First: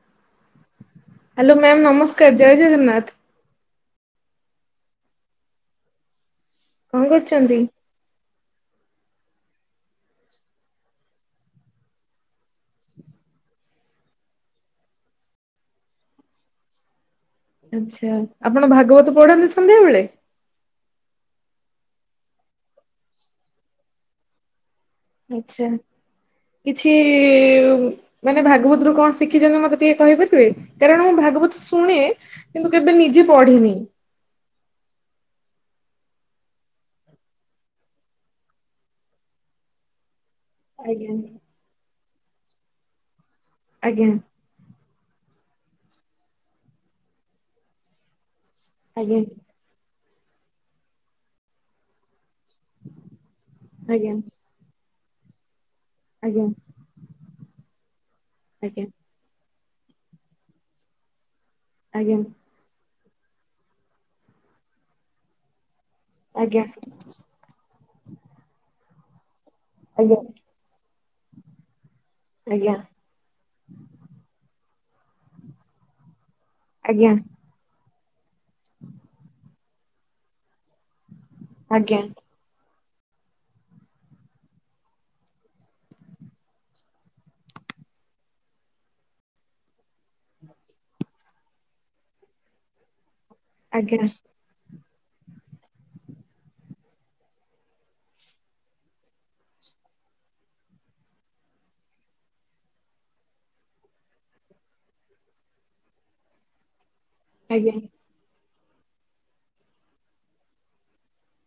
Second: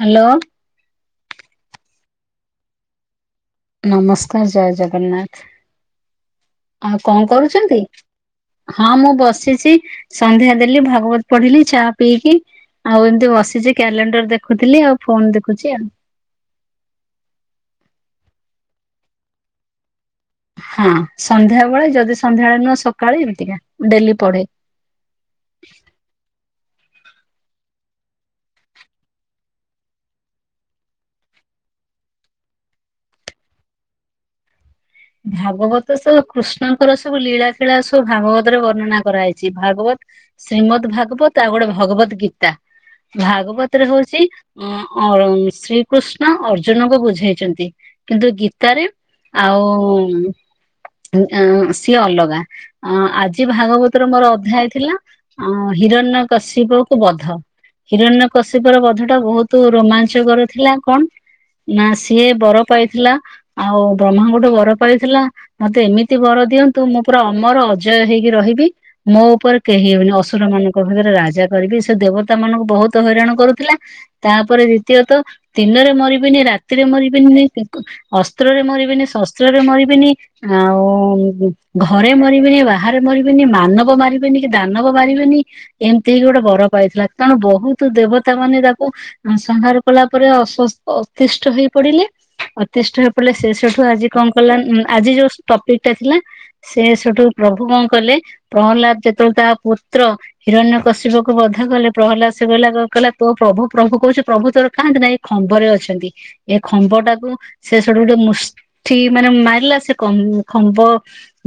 Hello. Hello ma'am ନମସ୍କାର। ଜୟ ଜଗନ୍ନାଥ। ନମସ୍କାର ଜୟ ଜଗନ୍ନାଥ। ଆଉ କଣ କରୁଛନ୍ତି? ହଁ ମୁଁ ବସିଛି। ସନ୍ଧ୍ୟା ଦେଲି ଭାଗବତ ପଢିଲି ଚା ପିଇକି ଆଉ ଏମିତି ବସିଛି କ୍ୟାଲେଣ୍ଡର ଦେଖୁଥିଲି ଆଉ ଫୋନ ଦେଖୁଛି ଆଉ। ଆଛା। ଆପଣ ଭାଗବତ ପଢନ୍ତି ସନ୍ଧ୍ୟା ବେଳେ? ହଁ ସନ୍ଧ୍ୟାବେଳେ ଯଦି ସନ୍ଧ୍ୟାବେଳେ ନୁହଁ ସକାଳେ ଏମିତିକା ଡେଲି ପଢେ। ଆଛା କିଛି ମାନେ ଭାଗବତରୁ କଣ ଶିଖିଛନ୍ତି ମତେ ଟିକେ କହିପାରିବେ? କାରଣ ମୁଁ ଭାଗବତ ଶୁଣେ କିନ୍ତୁ କେବେ ନିଜେ ପଢିନି। ଭାଗବତ ସବୁ କୃଷ୍ଣଙ୍କର ସବୁ ଲୀଳାଖିଳା ସବୁ ଭାଗବତରେ ବର୍ଣ୍ଣନା କରାହେଇଛି। ଭାଗବତ ଶ୍ରୀମଦ୍ ଆଜ୍ଞା ଭାଗବତ ଆଉ ଗୋଟେ ଭଗବତ ଗୀତା ଭାଗବତ ରେ ଆଜ୍ଞା ହଉଛି ଅ ଅ ଶ୍ରୀକୃଷ୍ଣ ଅର୍ଜୁନଙ୍କୁ ବୁଝେଇଛନ୍ତି କିନ୍ତୁ ଗୀତାରେ ଆଜ୍ଞା। ଆଉ ସିଏ ଅଲଗା ଆ ଆ ଭାଗବତର ମୋର ଅଧ୍ୟାୟ ଥିଲା ହିରଣ୍ୟ କଶ୍ୟପ କୁ ବଧ ହିରଣ୍ୟ କଶ୍ୟପ ର ବଧ ଟା ବହୁତ ରୋମାଞ୍ଚକର ଥିଲା କଣ? ନା ଆଜ୍ଞା ସିଏ ବର ପାଇଥିଲା ଆଉ ବ୍ରହ୍ମାଙ୍କଠୁ ବର ପାଇଥିଲା ମତେ ଏମିତି ତି ବର ଦିଅନ୍ତୁ ମୁଁ ପୁରା ଅମର ଅଜୟ ହେଇକି ରହିବି ମୋ ଉପରେ କେହି ହେବନି ଅସୁର ମାନଙ୍କ ଭିତରେ ରାଜା କରିବି ସେ ଦେବତା ମାନଙ୍କୁ ବହୁତ ତ ହଇରାଣ କରୁଥିଲା। ତାପରେ ଦିତୀୟତଃ ଦିନରେ ମରିବିନି ରାତିରେ ମରିବିନି ଅସ୍ତ୍ରରେ ମରିବେନି ଶସ୍ତ୍ରରେ ମରିବେନି ଆଉ ଘରେ ମରିବେନି ବାହାରେ ମରିବେନି ମାନବ ମାରିବେନି କି ଦାନବ ମାରିବେନି ଏମିତି ଗୋଟେ ବର ପାଇଥିଲା କାରଣ ବହୁତ ଦେବତା ମାନେ ତାକୁ ହ ସଂହାରହାର କଲା ପରେ ଅଶ୍ୱ ଅତିଷ୍ଠ ହେଇ ପଡିଲେ। ଅତିଷ୍ଟ ହେ ପଡ଼ିଲେ ସେ ସେଠୁ ଆଜି କଣ କଲା ଆଜି ଯୋଉ ଟପିକ ଟା ଥିଲା ସେ ସେଠୁ ପ୍ରଭୁ କଣ କଲେ ପ୍ରହଲ୍ଲାଦ ଯେତେବେଳେ ତା ପୁତ୍ର ହିରଣ୍ୟ କସିପକକୁ ବଧ କଲେ ପ୍ରହଲ୍ଲାଦ ସେକହିଲା କହିଲା ତୋ ପ୍ରଭୁ ପ୍ରଭୁ କହୁଛୁ ପ୍ରଭୁ ତୋର କାହାନ୍ତି ନାଇଁ ଖମ୍ବରେ ଅଛନ୍ତି ଏ ଖମ୍ବ ଟାକୁ ସେ ସେଠୁ ଗୋଟେ ମୁସ ଥୀ ମାନେ ମାରିଲା ସେ କ ଖମ୍ବ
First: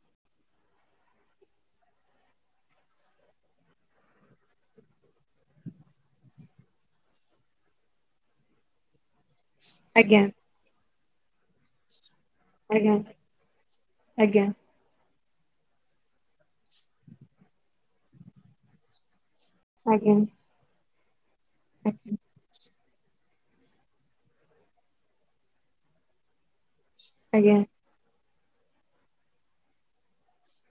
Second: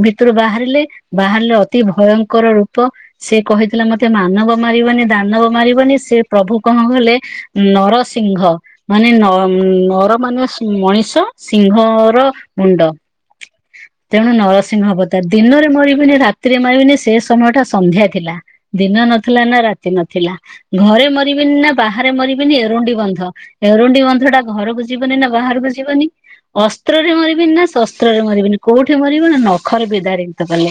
ଭିତରୁ ବାହାରିଲେ ବାହାରିଲେ ଅତି ଭୟଙ୍କର ରୂପ ସେ କହିଥିଲା ମତେ ମାନବ ମାରିବନି ଦାନବ ମାରିବନି ସେ ପ୍ରଭୁ କଣ ଗଲେ ନରସିଂହମାନେ ନ ଉ ନର ମାନେ ମଣିଷ ସିଂହର ମୁଣ୍ଡ ତେଣୁ ନର ନରସିଂହ ଅବତାର। ହବ ତ ଦିନରେ ମରିବିନି ରାତିରେ ମରିବିନି ସେ ସମୟ ଟା ସନ୍ଧ୍ୟା ଥିଲା ଦିନ ନଥିଲା ନା ରାତି ନଥିଲା ଘରେ ମରିବିନି ନା ବାହାରେ ମରିବି ବିନି ଏରୁଣ୍ଡି ବନ୍ଧ ଏରୁଣ୍ଡି ବନ୍ଧ ଟା ଘରକୁ ଯିବନି ନା ବାହାରକୁ ଯିବନି ଅ ଅସ୍ତ୍ରରେ ମରିବିନି ନା ଶସ୍ତ୍ରରେ ମରିବିନି କୋଉଠି ମରିବ ନା ନଖରେ ବିଦାରିତ କଲେ।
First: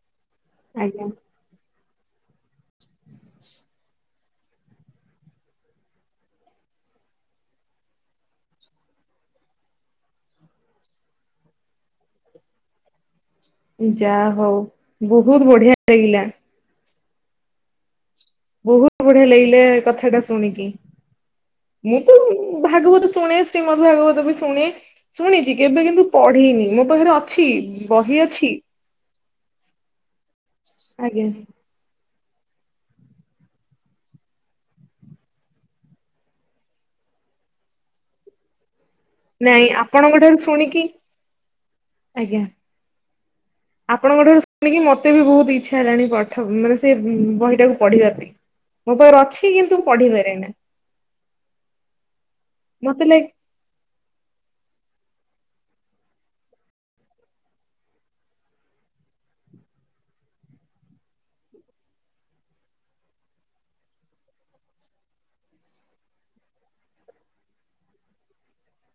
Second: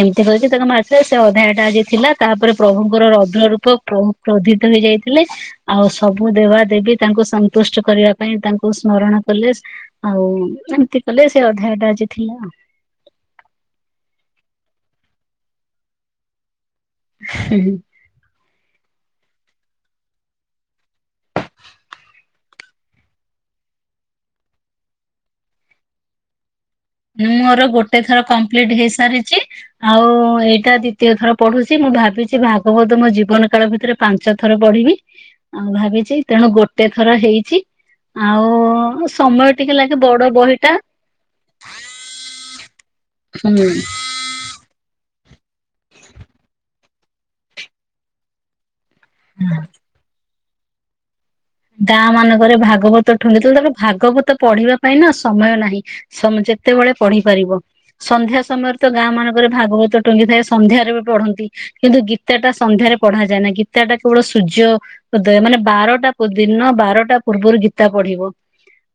ଏମିତି କରିକି କି ତାଙ୍କ ମାସରେ ସେ ଅଧାୟ ଟା ଆଜି ଥିଲା ତାପରେ ପ୍ରଭୁଙ୍କର ରବ୍ର ରୂପ ପ୍ରଭ କ୍ରୋଧିତ ହେଇଯାଇଥିଲେ ଆଉ ସବୁ ଦେବା ଦେବୀ ତାଙ୍କୁ ସନ୍ତୁଷ୍ଟ କରିବା ପାଇଁ ତାଙ୍କୁ ସ୍ମରଣ କଲେ। ଆଉ ଏମିତି କଲେ ସେ ଅଧାୟଟା ଆଜି ଥିଲା। ଯା ହଉ ବହୁତ ବଢିଆ ଲାଗିଲା। ହିଁ ହିଁ। ବହୁତ ବଢିଆ ଲାଗିଲା ଏ କଥାଟା ଶୁଣିକି। ମୁଁ ତ ଭାଗବତ ଶୁଣେ ଶ୍ରୀମଦ୍ ଭାଗବତ ବି ଶୁଣେ ଶୁଣିଛି କେବେ କିନ୍ତୁ ପଢିନି ମୁଁ ଉ ମୋର ଗୋଟେ ଥର କମ୍ପ୍ଲିଟ ହେଇସାରିଛି ଆଉ ଏଇଟା ଦ୍ଵିତୀୟ ଥର ପଢୁଛି। ମୁଁ ଭାବିଛି ଭାଗବତ ମୋ ଜୀବନ କାଳ ଭିତରେ ପାଞ୍ଚ ଥର ପଢିବି ଆଉ ଭାବିଛି ତେଣୁ ଗୋଟେ ଥର ହେଇଛି ଆଉ ସମୟ ନାଇଁ ଟିକେ ଲାଗେ ବଡ ବହି ଟା ଆଜ୍ଞା। ହୁଁ ଆପଣଙ୍କ ଠାରୁ ଶୁଣିକି ମୋତେ ବି ବହୁତ ଇଚ୍ଛା ହେଲାଣି ପଠ ମାନେ ସେ ବହିଟାକୁ ପଢ଼ିବା ପାଇଁ। ମୋ ପାଖରେ ଅଛି କିନ୍ତୁ ମୁ ପଢିପାରେ ନା। ଗାଁ ମାନଙ୍କରେ ଭାଗବତ ଠୁଙ୍ଗି ତବେଳେ ଭାଗବତ ପଢିବା ପାଇଁ ନା ସମୟ ନାହିଁ ସମ୍ ଯେତେବେଳେ ପଢିପାରିବ। ସନ୍ଧ୍ୟା ସମୟରେ ତ ଗାଁମାନଙ୍କରେ ଭାଗବତ ଟୁଙ୍ଗିଥାଏ ସନ୍ଧ୍ୟାରେ ବି ପଢ଼ନ୍ତି। କିନ୍ତୁ ଗୀତାଟା ସନ୍ଧ୍ୟାରେ ପଢ଼ାଯାଏ ନା ଗୀତାଟା କେବଳ ସୂର୍ଯ୍ୟ ଉଦୟ ମାନେ ବାରଟା ଦିନ ବାରଟା ପୂର୍ବରୁ ଗୀତା ପଢ଼ିବ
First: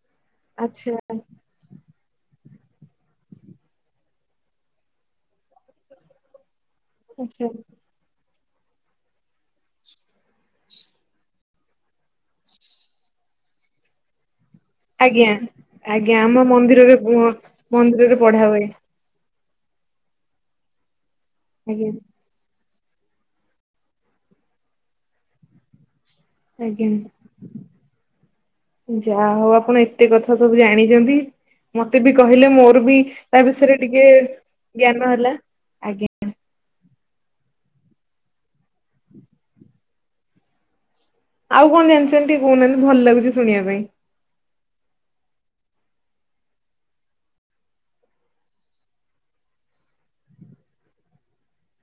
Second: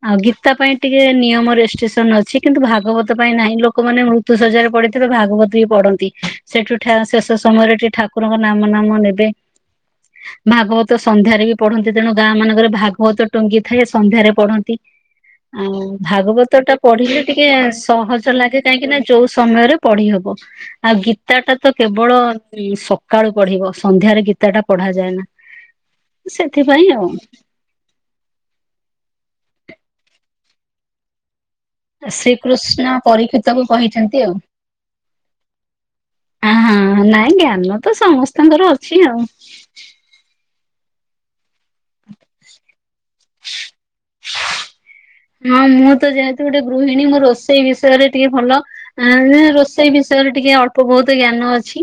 ଆଉ ଗୀ ତା ପାଇଁ ଟିକେ ଆଚ୍ଛା ନିୟମ ରେଷ୍ଟିସନ୍ ଅଛି। କିନ୍ତୁ ଭାଗବତ ପାଇଁ ନାହିଁ ଲୋକମାନେ ମୃତ୍ୟୁ ଶଜ୍ୟାରେ ପଡ଼ିଥିବେ ଭାଗବତ ବି ପଢ଼ନ୍ତି। ସେଠୁ ଠା ଶେଷ ସମୟରେ ଟି ଠା କରଙ୍କ ନାମ ନାମ ନେବେ ଭାଗବତ ସନ୍ଧ୍ୟାରେ ବି ପଢ଼ ତେଣୁ ଗାଁମାନଙ୍କର ଭାଗବତ ଟୁଙ୍ଗି ଥାଏ ସନ୍ଧ୍ୟାରେ ପଢ଼ନ୍ତି। ଆଉ ଆଜ୍ଞା ଆମ ଭାଗବତଟା ମନ୍ଦିରରେ ପଢ଼ିଲେ ଟିକେ ମନ୍ଦିରରେ ସହଜ ପଢା ଲାଗେ ହୁଏ କାହିଁକି ନାଁ ଯୋଉ ସମୟରେ ପଢ଼ି ହବ ଆଉ ଗୀତାଟା ତ କେବଳ ଉଁ ସ କାଳୁ ପଢ଼ିବ ସନ୍ଧ୍ୟାରେ ଗୀତାଟା ପଢ଼ାଯଏନା। ଆଜ୍ଞା ଯା ହଉ ଆପଣ ଏତେ କଥା ସବୁ ଜାଣିଚନ୍ତି। ମତେ ବି କହିଲେ ମୋର ଶ୍ରୀକୃଷ୍ଣ ବି ତା ପରୀକ୍ଷିତକୁ ବିଷୟରେ ଟିକେ କହିଛନ୍ତି ଆଉ। ଜ୍ଞାନ ହେଲା। ଆ ହଁ ନାଇଁ ଜ୍ଞାନ ତ ସମସ୍ତଙ୍କର ଅଛି ଆଉ। ଆଉ କଣ ଜାଣିଚନ୍ତି ଟିକେ କହୁନାହାନ୍ତି ଭଲ୍ ଲାଗୁଚି ଶୁଣିବା ପାଇଁ। ହଁ ମୁଁ ତ ଯେହେତୁ ଗୋଟେ ଗୃହିଣୀ ମୋ ରୋଷେଇ ବିଷୟରେ ଟିକେ ଭଲ ଆ ପା ରୋଷେଇ ବିଷୟରେ ଟିକେ ଅଳ୍ପ ବୋହୁତ ଜ୍ଞାନ ଅଛି।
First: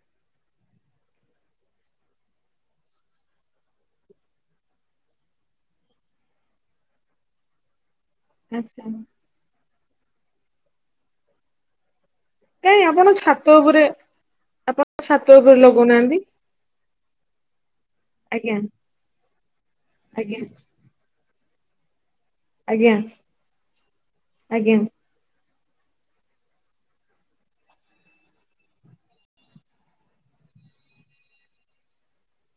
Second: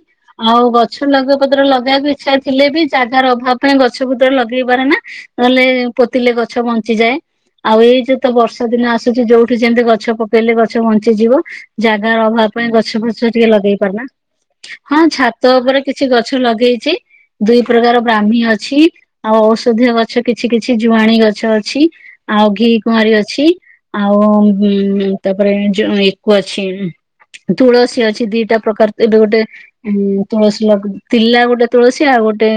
ଆଉ ଗଛ ଲଗେ ପତ୍ର ଲଗେଇବାକୁ ଇଚ୍ଛା ଥିଲେ ବି ଜାଗାର ଅଭାବ ପାଇଁ ଗଛ ପତ୍ର ଲଗେଇ ପାରେନା। ନହେଲେ ପୋତିଲେ ଗଛ ବଞ୍ଚିଯାଏ ଆଉ ଏଇ ଯୋ ତ ବର୍ଷା ଦିନ ଆସୁଚି ଯୋଉଠି ଯେମତି ଗଛ ପକେଇଲେ ଗଛ ବଞ୍ଚିଯିବ। ଜାଗାର ଅଭାବ ପାଇଁ କାଇଁ ଗଛ ଆପଣ ଫଛ ଛାତ ଟିକେ ଲଗେଇ ଉପରେ ପାରନା। ହଁ ଛାତ ଉପରେ କିଛି ଗଛ ଲଗେଇଚି। ଦୁଇ ପ୍ରକାର ବ୍ରାହ୍ମୀ ଅଛି ଆଉ ଔଷଧୀୟ ଗଛ କିଛି କିଛି ଜୁଆଣି ଗଛ ଅଛି ଆଉ ଘିକୁଆଁରୀ ଅଛି ଆଉ ଉଁ ତାପରେ ଜ ଏକୁ ଅଛି ତୁଳସୀ ଅଛି ଦିଟା ପ୍ରକାର ଏବେ ଗୋଟେ ଉଁ ତୁଳସୀ ଲଗ ତିଲା ଗୋଟେ ତୁଳସୀ ଆଉ ଗୋଟେ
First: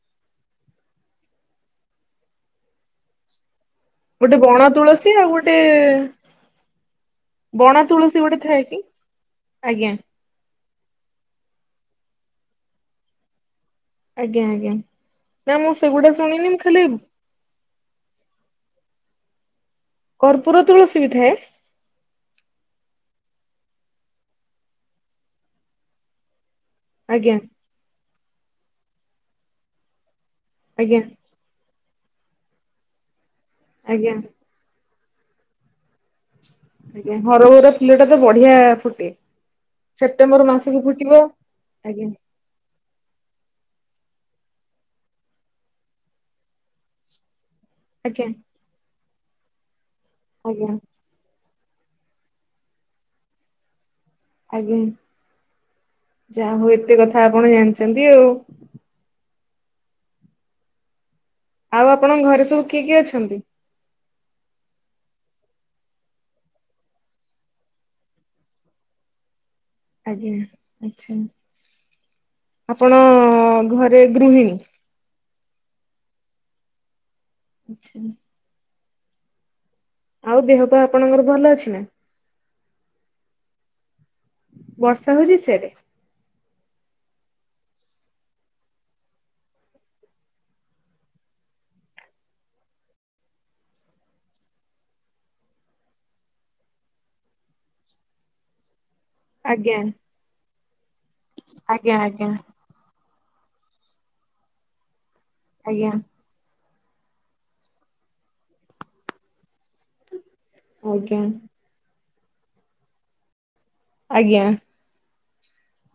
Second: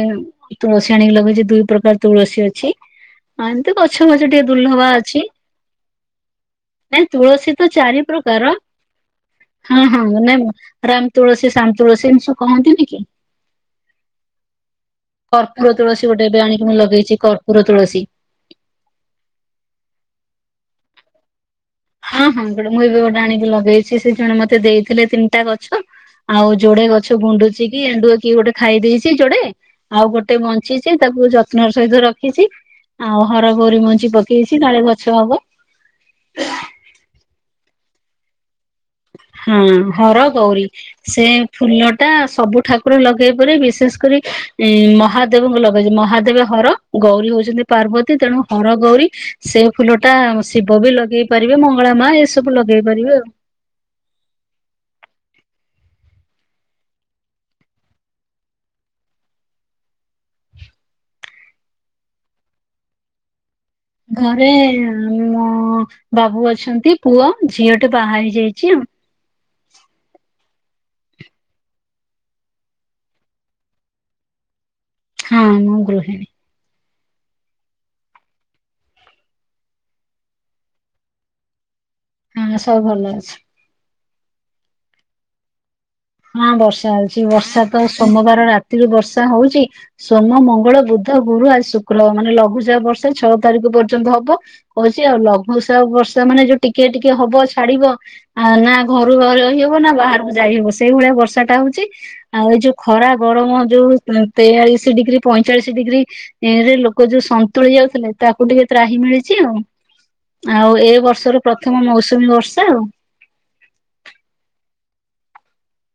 ଇ ତୁଳସୀ ଆଣିକି ଲଗେଇଚି ଦୁଇ ପ୍ରକାର ତୁଳସୀ ଅଛି ଅ ଏମତି ଗଛ ଗଛ ମଛ ଟିକେ ଦୁର୍ଲ୍ହବା ତି ଆଉ ଗୋଟେ ଏଁ ତୁଳସୀ ତ ବଣ ଚାରି ତୁଳସୀ ଗୋଟେ ପ୍ରକାର ଥାଏ କି? ହଁ ହଁ ନାଇଁ ରାମ୍ ତୁଳସୀ ସାମ୍ ତୁଳସୀ ଏମତି ସବୁ କହନ୍ତିନି କି? ନା ମୁଁ କର୍ପୁର ସେଗୁଡା ତୁଳସୀ ଗୋଟେ ଏବେ ଶୁଣିନି ଆଣିକି ଖାଲି ମୁଁ ଲଗେଇଚି କର୍ପୁର ତୁଳସୀ। କର୍ପୁର ତୁଳସୀ ବି ଥାଏ? ହଁ ହଁ ଗୋଟେ ମୁଁ ଏବେ ଗୋଟେ ଆଣିକି ଲଗେଇଚି ସେ ଜଣେ ମତେ ଦେଇଥିଲେ ତିନିଟା ଗଛ। ଆଉ ଯୋଡ଼େ ଗଛ ଗୁଣ୍ଡୁଚି କି ଏଣ୍ଡୁଅ କିଏ ଗୋଟେ ଖାଇ ଦେଇେଚି ଯୋଡ଼େ। ଆଉ ଗୋଟେ ବଞ୍ଚିଚି ତାକୁ ଯତ୍ନର ସହିତ ରଖିଚି ଆଉ ହରଗୌରୀ ମଞ୍ଜି ପକେଇ ଛି କାଳେ ଗଛ ହବ। ଆଜ୍ଞା ହରଗୌରା ଫୁଲଟା ତ ବଢ଼ିଆ ଫୁ ହଁ ହରଗୌରୀ ଫୁଟିବ ସେ ଫୁଲଟା ସବୁ ଠା କୁର ଲଗେଇ ପାରି ବିଶେଷ କରି ଇଁ ମହାଦେବଙ୍କୁ ଲଗାଯାଏ ମହାଦେବ ହର ଗୌରୀ ହଉଛନ୍ତି ପାର୍ବତୀ ତେଣୁ ହରଗୌରୀ ସେ ଫୁଲଟା ଶିବ ବି ଲଗେଇ ପାରିବେ ମଙ୍ଗଳା ମା ଏସବୁ ଲଗେଇ ପାରିବେ ଆଉ। ଆଜ୍ଞା ଯା ହଉ ଏତେ କଥା ଆପଣ ଜାଣିଚନ୍ତି ଆଉ। ଆଉ ଆପଣଙ୍କ ଘରେ ସବୁ କିଏ କିଏ ଅଛନ୍ତି? ଘରେ ମୋ ବାବୁ ଅଛନ୍ତି ପୁଅ ଝିଅଟେ ବାହା ହେଇଯାଇଚି ଅ। ଆଜ୍ଞା ଆଚ୍ଛା ଆପଣ ଘରେ ଗୃହିଣୀ? ହଁ ମୁଁ ଗୃହିଣୀ। ଆଚ୍ଛା। ଆଉ ଦେହ ପା ଆପଣଙ୍କର ଭଲ ଅଛି ନାଁ? ହଁ ସବୁ ଭଲ ଅଛି। ବର୍ଷା ହୋଉଚି ସିଆଡ଼େ? ହଁ ବର୍ଷା ହଉଚି ବର୍ଷା ତ ସୋମବାର ରାତିରୁ ବର୍ଷା ହଉଚି। ସୋମ ମଙ୍ଗଳ ବୁଦ୍ଧ ଗୁରୁ ଆଜି ଶୁକ୍ର ମାନେ ଲଘୁଚାପ ବର୍ଷା ଛଅ ତାରିକ ପର୍ଯ୍ୟନ୍ତ ହବ। କଉଛି ଆଉ ଲଘୁ ବର୍ଷା ମାନେ ଯୋଉ ଟିକେ ଟିକେ ହବ ଛାଡିବ ନା। ଘରୁ ରହିହବ ନା ବାହାରକୁ ଯାଇହେବ ସେଇଭଳିଆ ବର୍ଷା ଟା ହଉଚି ଆଉ। ଯୋଉ ଖରା ଗରମ ଯୋଉ ତେୟାଳିଶ ଡିଗ୍ରୀ ପଇଁଚାଳିଶ ଡିଗ୍ରୀ। ଏଇରେ ଲୋକ ଯୋଉ ସନ୍ତୁଳି ଯାଉଥିଲେ ତାକୁ ଟିକେ ତ୍ରାହି ମିଳିଚି ଆଉ। ଆଉ ଏ ବର୍ଷର ପ୍ରଥମ ମୌସୁମୀ ବର୍ଷା ଆଉ। ଆଜ୍ଞା।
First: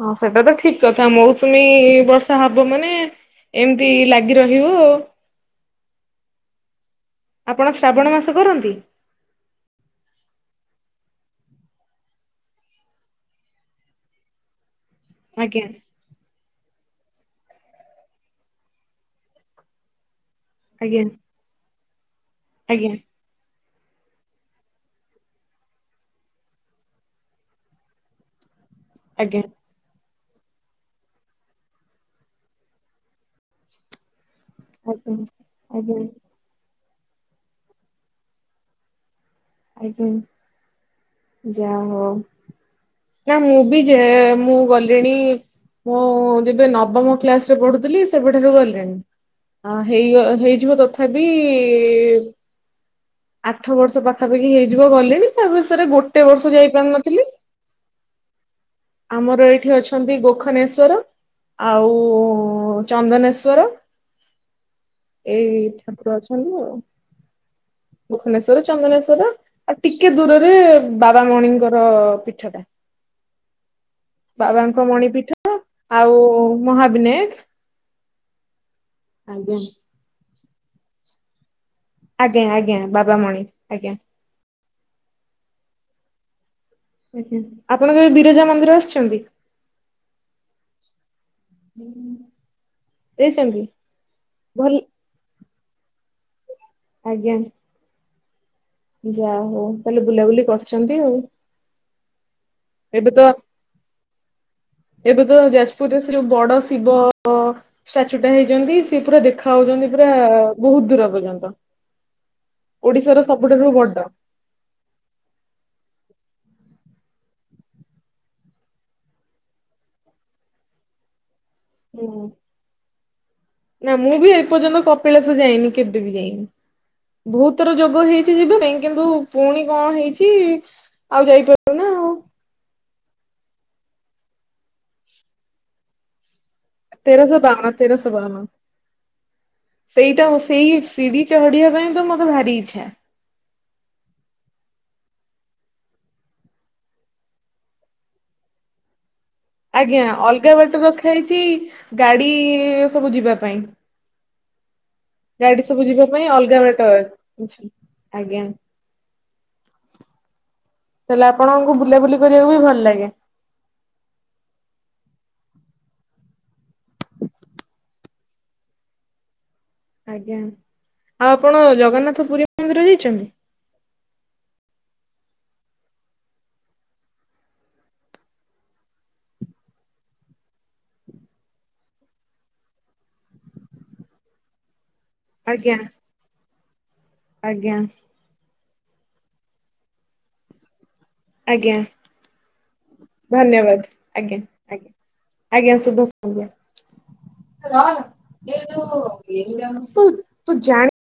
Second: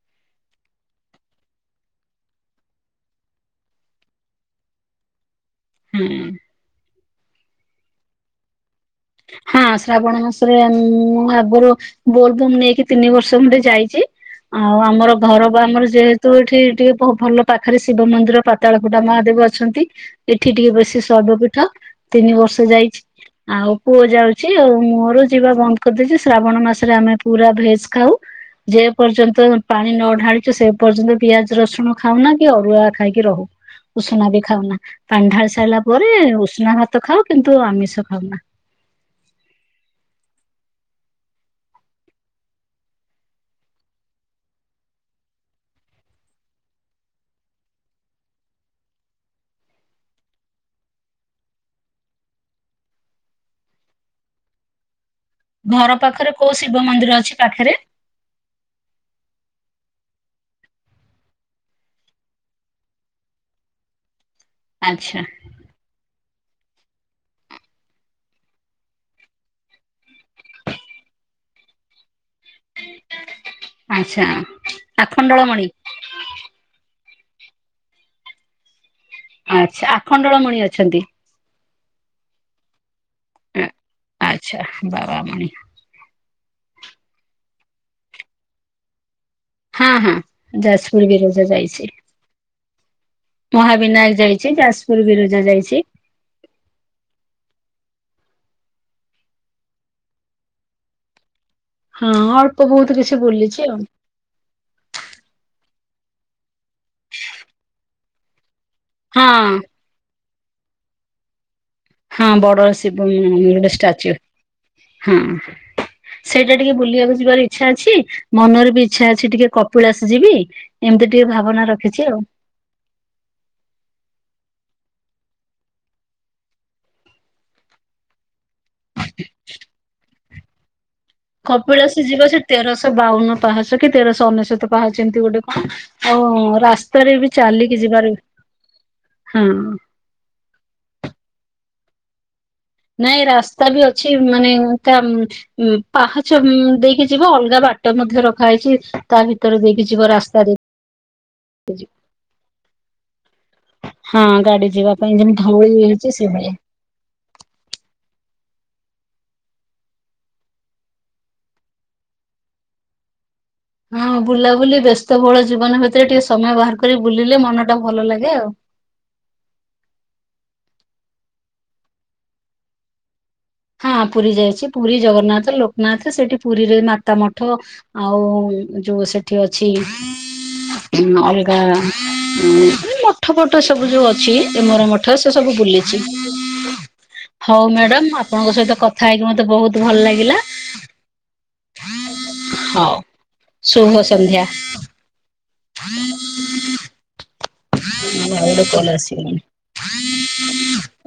ହଁ ସେଟା ତ ଠିକ କଥା ମୌସୁମୀ ବର୍ଷା ହବ ମାନେ ଏମିତି ଲାଗି ରହିବ ଆଉ। ହୁଁ। ଆପଣ ଶ୍ରାବଣ ମାସ କରନ୍ତି? ହଁ ଶ୍ରାବଣ ମାସରେ ମୁଁ ଆଗୁରୁ ବୋଲଵମ ନେଇକି ତିନି ବର୍ଷ ଖଣ୍ଡେ ଯାଇଚି ଆଉ ଆମର ଘର ବା ଆମର ଯେ ତ ଏଠି ଟିକେ ବହୁ ଭଲ ପାଖରେ ଶିବ ମନ୍ଦିର ପାତାଳ ଫୁଟା ମହାଦେବ ଅଛନ୍ତି। ଏଠି ଟିକେ ବେଶୀ ଶୈବ ପୀଠ ତିନି ବର୍ଷ ଯାଇଛି ଆଉ। ପୁଅ ଯାଉଚି ଆଉ ମୋର ଯିବା ବନ୍ଦ କରିଦେଇଚି ଶ୍ରାବଣ ମାସରେ ଆମେ ପୁରା ଭେଜ ଖାଉ। ଯେ ପର୍ଯ୍ୟନ୍ତ ପାଣି ନଢାଳିଚୁ ସେ ପର୍ଯ୍ୟନ୍ତ ପିଆଜ ରସୁଣ ଖାଉନା କି ଅରୁଆ ଖାଇକି ରହୁ ଉଷୁନା ବି ଖାଉନା ପାଣିଢାଳି ସାରିଲା ପରେ ଉଷୁନା ଭାତ ଖାଉ କିନ୍ତୁ ଆମିଷ ଖାଉନା। ଆଜ୍ଞା ଯା ହଉ। ନା ମୁଁ ବି ଯାଏ ମୁଁ ଗଲିଣି ମୁଁ ଯେବେ ନବମ କ୍ଲାସରେ ପଢୁଥିଲି ସେବେଠାରୁ ଗଲିଣି। ଅ ହେଇଗ ହେଇଯିବ ତଥାପି ଇ ଆଠ ବର୍ଷ ପା ପାଖା ପାଖି ହେଇଯିବ ଗଲିନି ତା ଭିତରେ ଗୋଟେ ବର୍ଷ ଯାଇପାରିନଥିଲି। ପାଖେରେ। ଆମର ଏଇଠି ଅଛନ୍ତି ଗୋଖନେଶ୍ଵର। ଆଉ ଉ ଚନ୍ଦନେଶ୍ଵର। ଆଚ୍ଛା। ଏ ଠାକୁର ଅଛନ୍ତି ଆଉ ଗୋଖନେଶ୍ଵର ଚନ୍ଦନେଶ୍ଵର। ଆଉ ଟିକେ ଦୂରରେ ବାବା ମଣିଙ୍କର ପିଠଟା। ଆଚ୍ଛା ବାବାଙ୍କ ମଣିପୀଠ ଆଖଣ୍ଡଳମଣି ଆଉ ମହାବିନାୟେକ। ଆଚ୍ଛା ଆଖଣ୍ଡଳମଣି ଅଛନ୍ତି। ଆଜ୍ଞା ଆଜ୍ଞା ବାବାମଣି ଆ- ଆଜ୍ଞା। ଆଚ୍ଛା ବାବାମଣିି। ଆଜ୍ଞା ଆପଣ କେବେ ବିରଜା ମନ୍ଦିର ଆସିଚନ୍ତି। ହଁ ହଁ ଯାଜପୁର ବିରଜା ଯାଇଚି। ଯାଇଛନ୍ତି? ମହାବିନାୟକ ଯାଇଛି ଭଲ ଯାଜପୁର ବିରଜା ଯାଇଛି। ଆଜ୍ଞା। ଯା ହଉ ତାହେଲେ ବୁଲାବୁଲି କରିଛନ୍ତି ଆଉ। ହଁ ଅଳ୍ପ ବହୁତ ଏବେ କିଛି ତ ବୁଲିଛି ଆଉ। ଏବେ ତ ଯାଜପୁରରେ ସେ ଯୋଉ ବଡ ଶିବ ଷ୍ଟାଚୁ ଟା ହେଇଛନ୍ତି। ସେ ପୁରା ହଁ ଦେଖା ଜାଉଛନ୍ତି ପୁରା ବହୁତ ଦୂର ପର୍ଯ୍ୟନ୍ତ। ହଁ ବଡ଼ ଓଡିଶାର ଶିବମନ୍ଦିରଟା ସବୁଠାରୁ ବଡ। ଷ୍ଟାଚୁ ହଁ। ସେଇଟା ଟିକେ ବୁଲିବାକୁ ଯିବାର ଇଚ୍ଛା ଅଛି ମନରେ ବି ଇଚ୍ଛା ଅଛି ଟିକେ କପିଲାସ ଯିବି। ଏମିତି ଟିକେ ଭାବନା ରଖି ହୁଁ। ନା ମୁଁ ବି ଏପର୍ଯ୍ୟନ୍ତ କପିଳାସ ଯାଇନି କେବେ ବି ଯାଇନି। ଵହୁଥର ଯୋଗ ହେଇଚି ଯିବା ପାଇଁ କିନ୍ତୁ ପୁଣି କଣ ହେଇଚି ଆଉ ଯାଇ କପିଳାସ ଯିବ ସେ ତେରଶହ ବାଉନ ପାହାଚ କି ତେରଶହ ଅନେଶତ ପାହାଚ ଏମତି ଗୋଟେ କଣ। ଆଉ ରାସ୍ତାରେ ବି ତେରଶହ ବାଉନ ଚାଲିକି ତେରଶହ ଯିବାରେ ବାଉନ। ହଁ। ସେଇଟା ସେଇ ସିଢ଼ି ଚଢ଼ିବା ପାଇଁ ତ ମୋତେ ଭାରି ଇଚ୍ଛା। ନାଇଁ ରାସ୍ତା ବି ଅଛି ମାନେ ତା ଉଁ ପାହାଚ ଉଁ ଦେଇକି ଯିବ ଅଲଗା ବାଟ ମଧ୍ୟ ରଖା ହେଇଚି। ତା ଭିତରେ ଦେଖି ଯିବ ରାସ୍ତା ଦେ ହେଇଚି ଗାଡି ସବୁ ଯିବା ପାଇଁ। ହଁ ଗାଡି ଯିବା ପାଇଁ ଯେମିତି ଧୋଉଳି ହେଇଚି ସେଭଳି। ତ ଛି ଆଜ୍ଞା। ତାହାଲେ ଆପଣଙ୍କୁ ବୁଲାବୁଲି କରିବାକୁ ବି ଭଲ ଲାଗେ? ହଁ ବୁଲାବୁଲି ବ୍ୟସ୍ତବୋହୁଳ ଜୀବନ ଭିତରେ ଟିକେ ସମୟ ବାହାର କରି ବୁଲିଲେ ମନ ଟା ଭଲ ଲାଗେ ଆଉ। ଆଜ୍ଞା ଆଉ ଆପଣ ଜଗନ୍ନାଥ ପୁରୀ ମନ୍ଦିର ଯାଇଛନ୍ତି? ହଁ ପୁରୀ ଯାଇଛି ପୁରୀ ଜଗନ୍ନାଥ ଲୋକନାଥ ସେଠି ପୁରୀରେ ମାତା ମଠ ଆଉ ଯୋଉ ସେଠି ଅଛି ଅଲଗା ଉଁ ମଠ ଫଟ ସବୁ ଯୋଉ ଅଛି ଏମର ମଠ ମଠ ସେ ସବୁ ବୁଲିଚି ହୋଉ ମ୍ୟାଡ଼ାମ ମୁଁ ଆପ ଆପଣଙ୍କ ସହିତ କଥା ହେଇକି ମତେ ବୋହୁତ ଭଲ ଲାଗିଲା। ଆଜ୍ଞା ହଉ। ଧନ୍ୟବାଦ ଶୁଭ ଆଜ୍ଞା ସନ୍ଧ୍ୟା ଆଜ୍ଞା। ଆଜ୍ଞା ସବୁ ଭଲ। [inaudible] ଆଉ ଗୋଟେ ସନ୍ଧ୍ୟା। କଲ୍ ଆସିଗଲାଣି।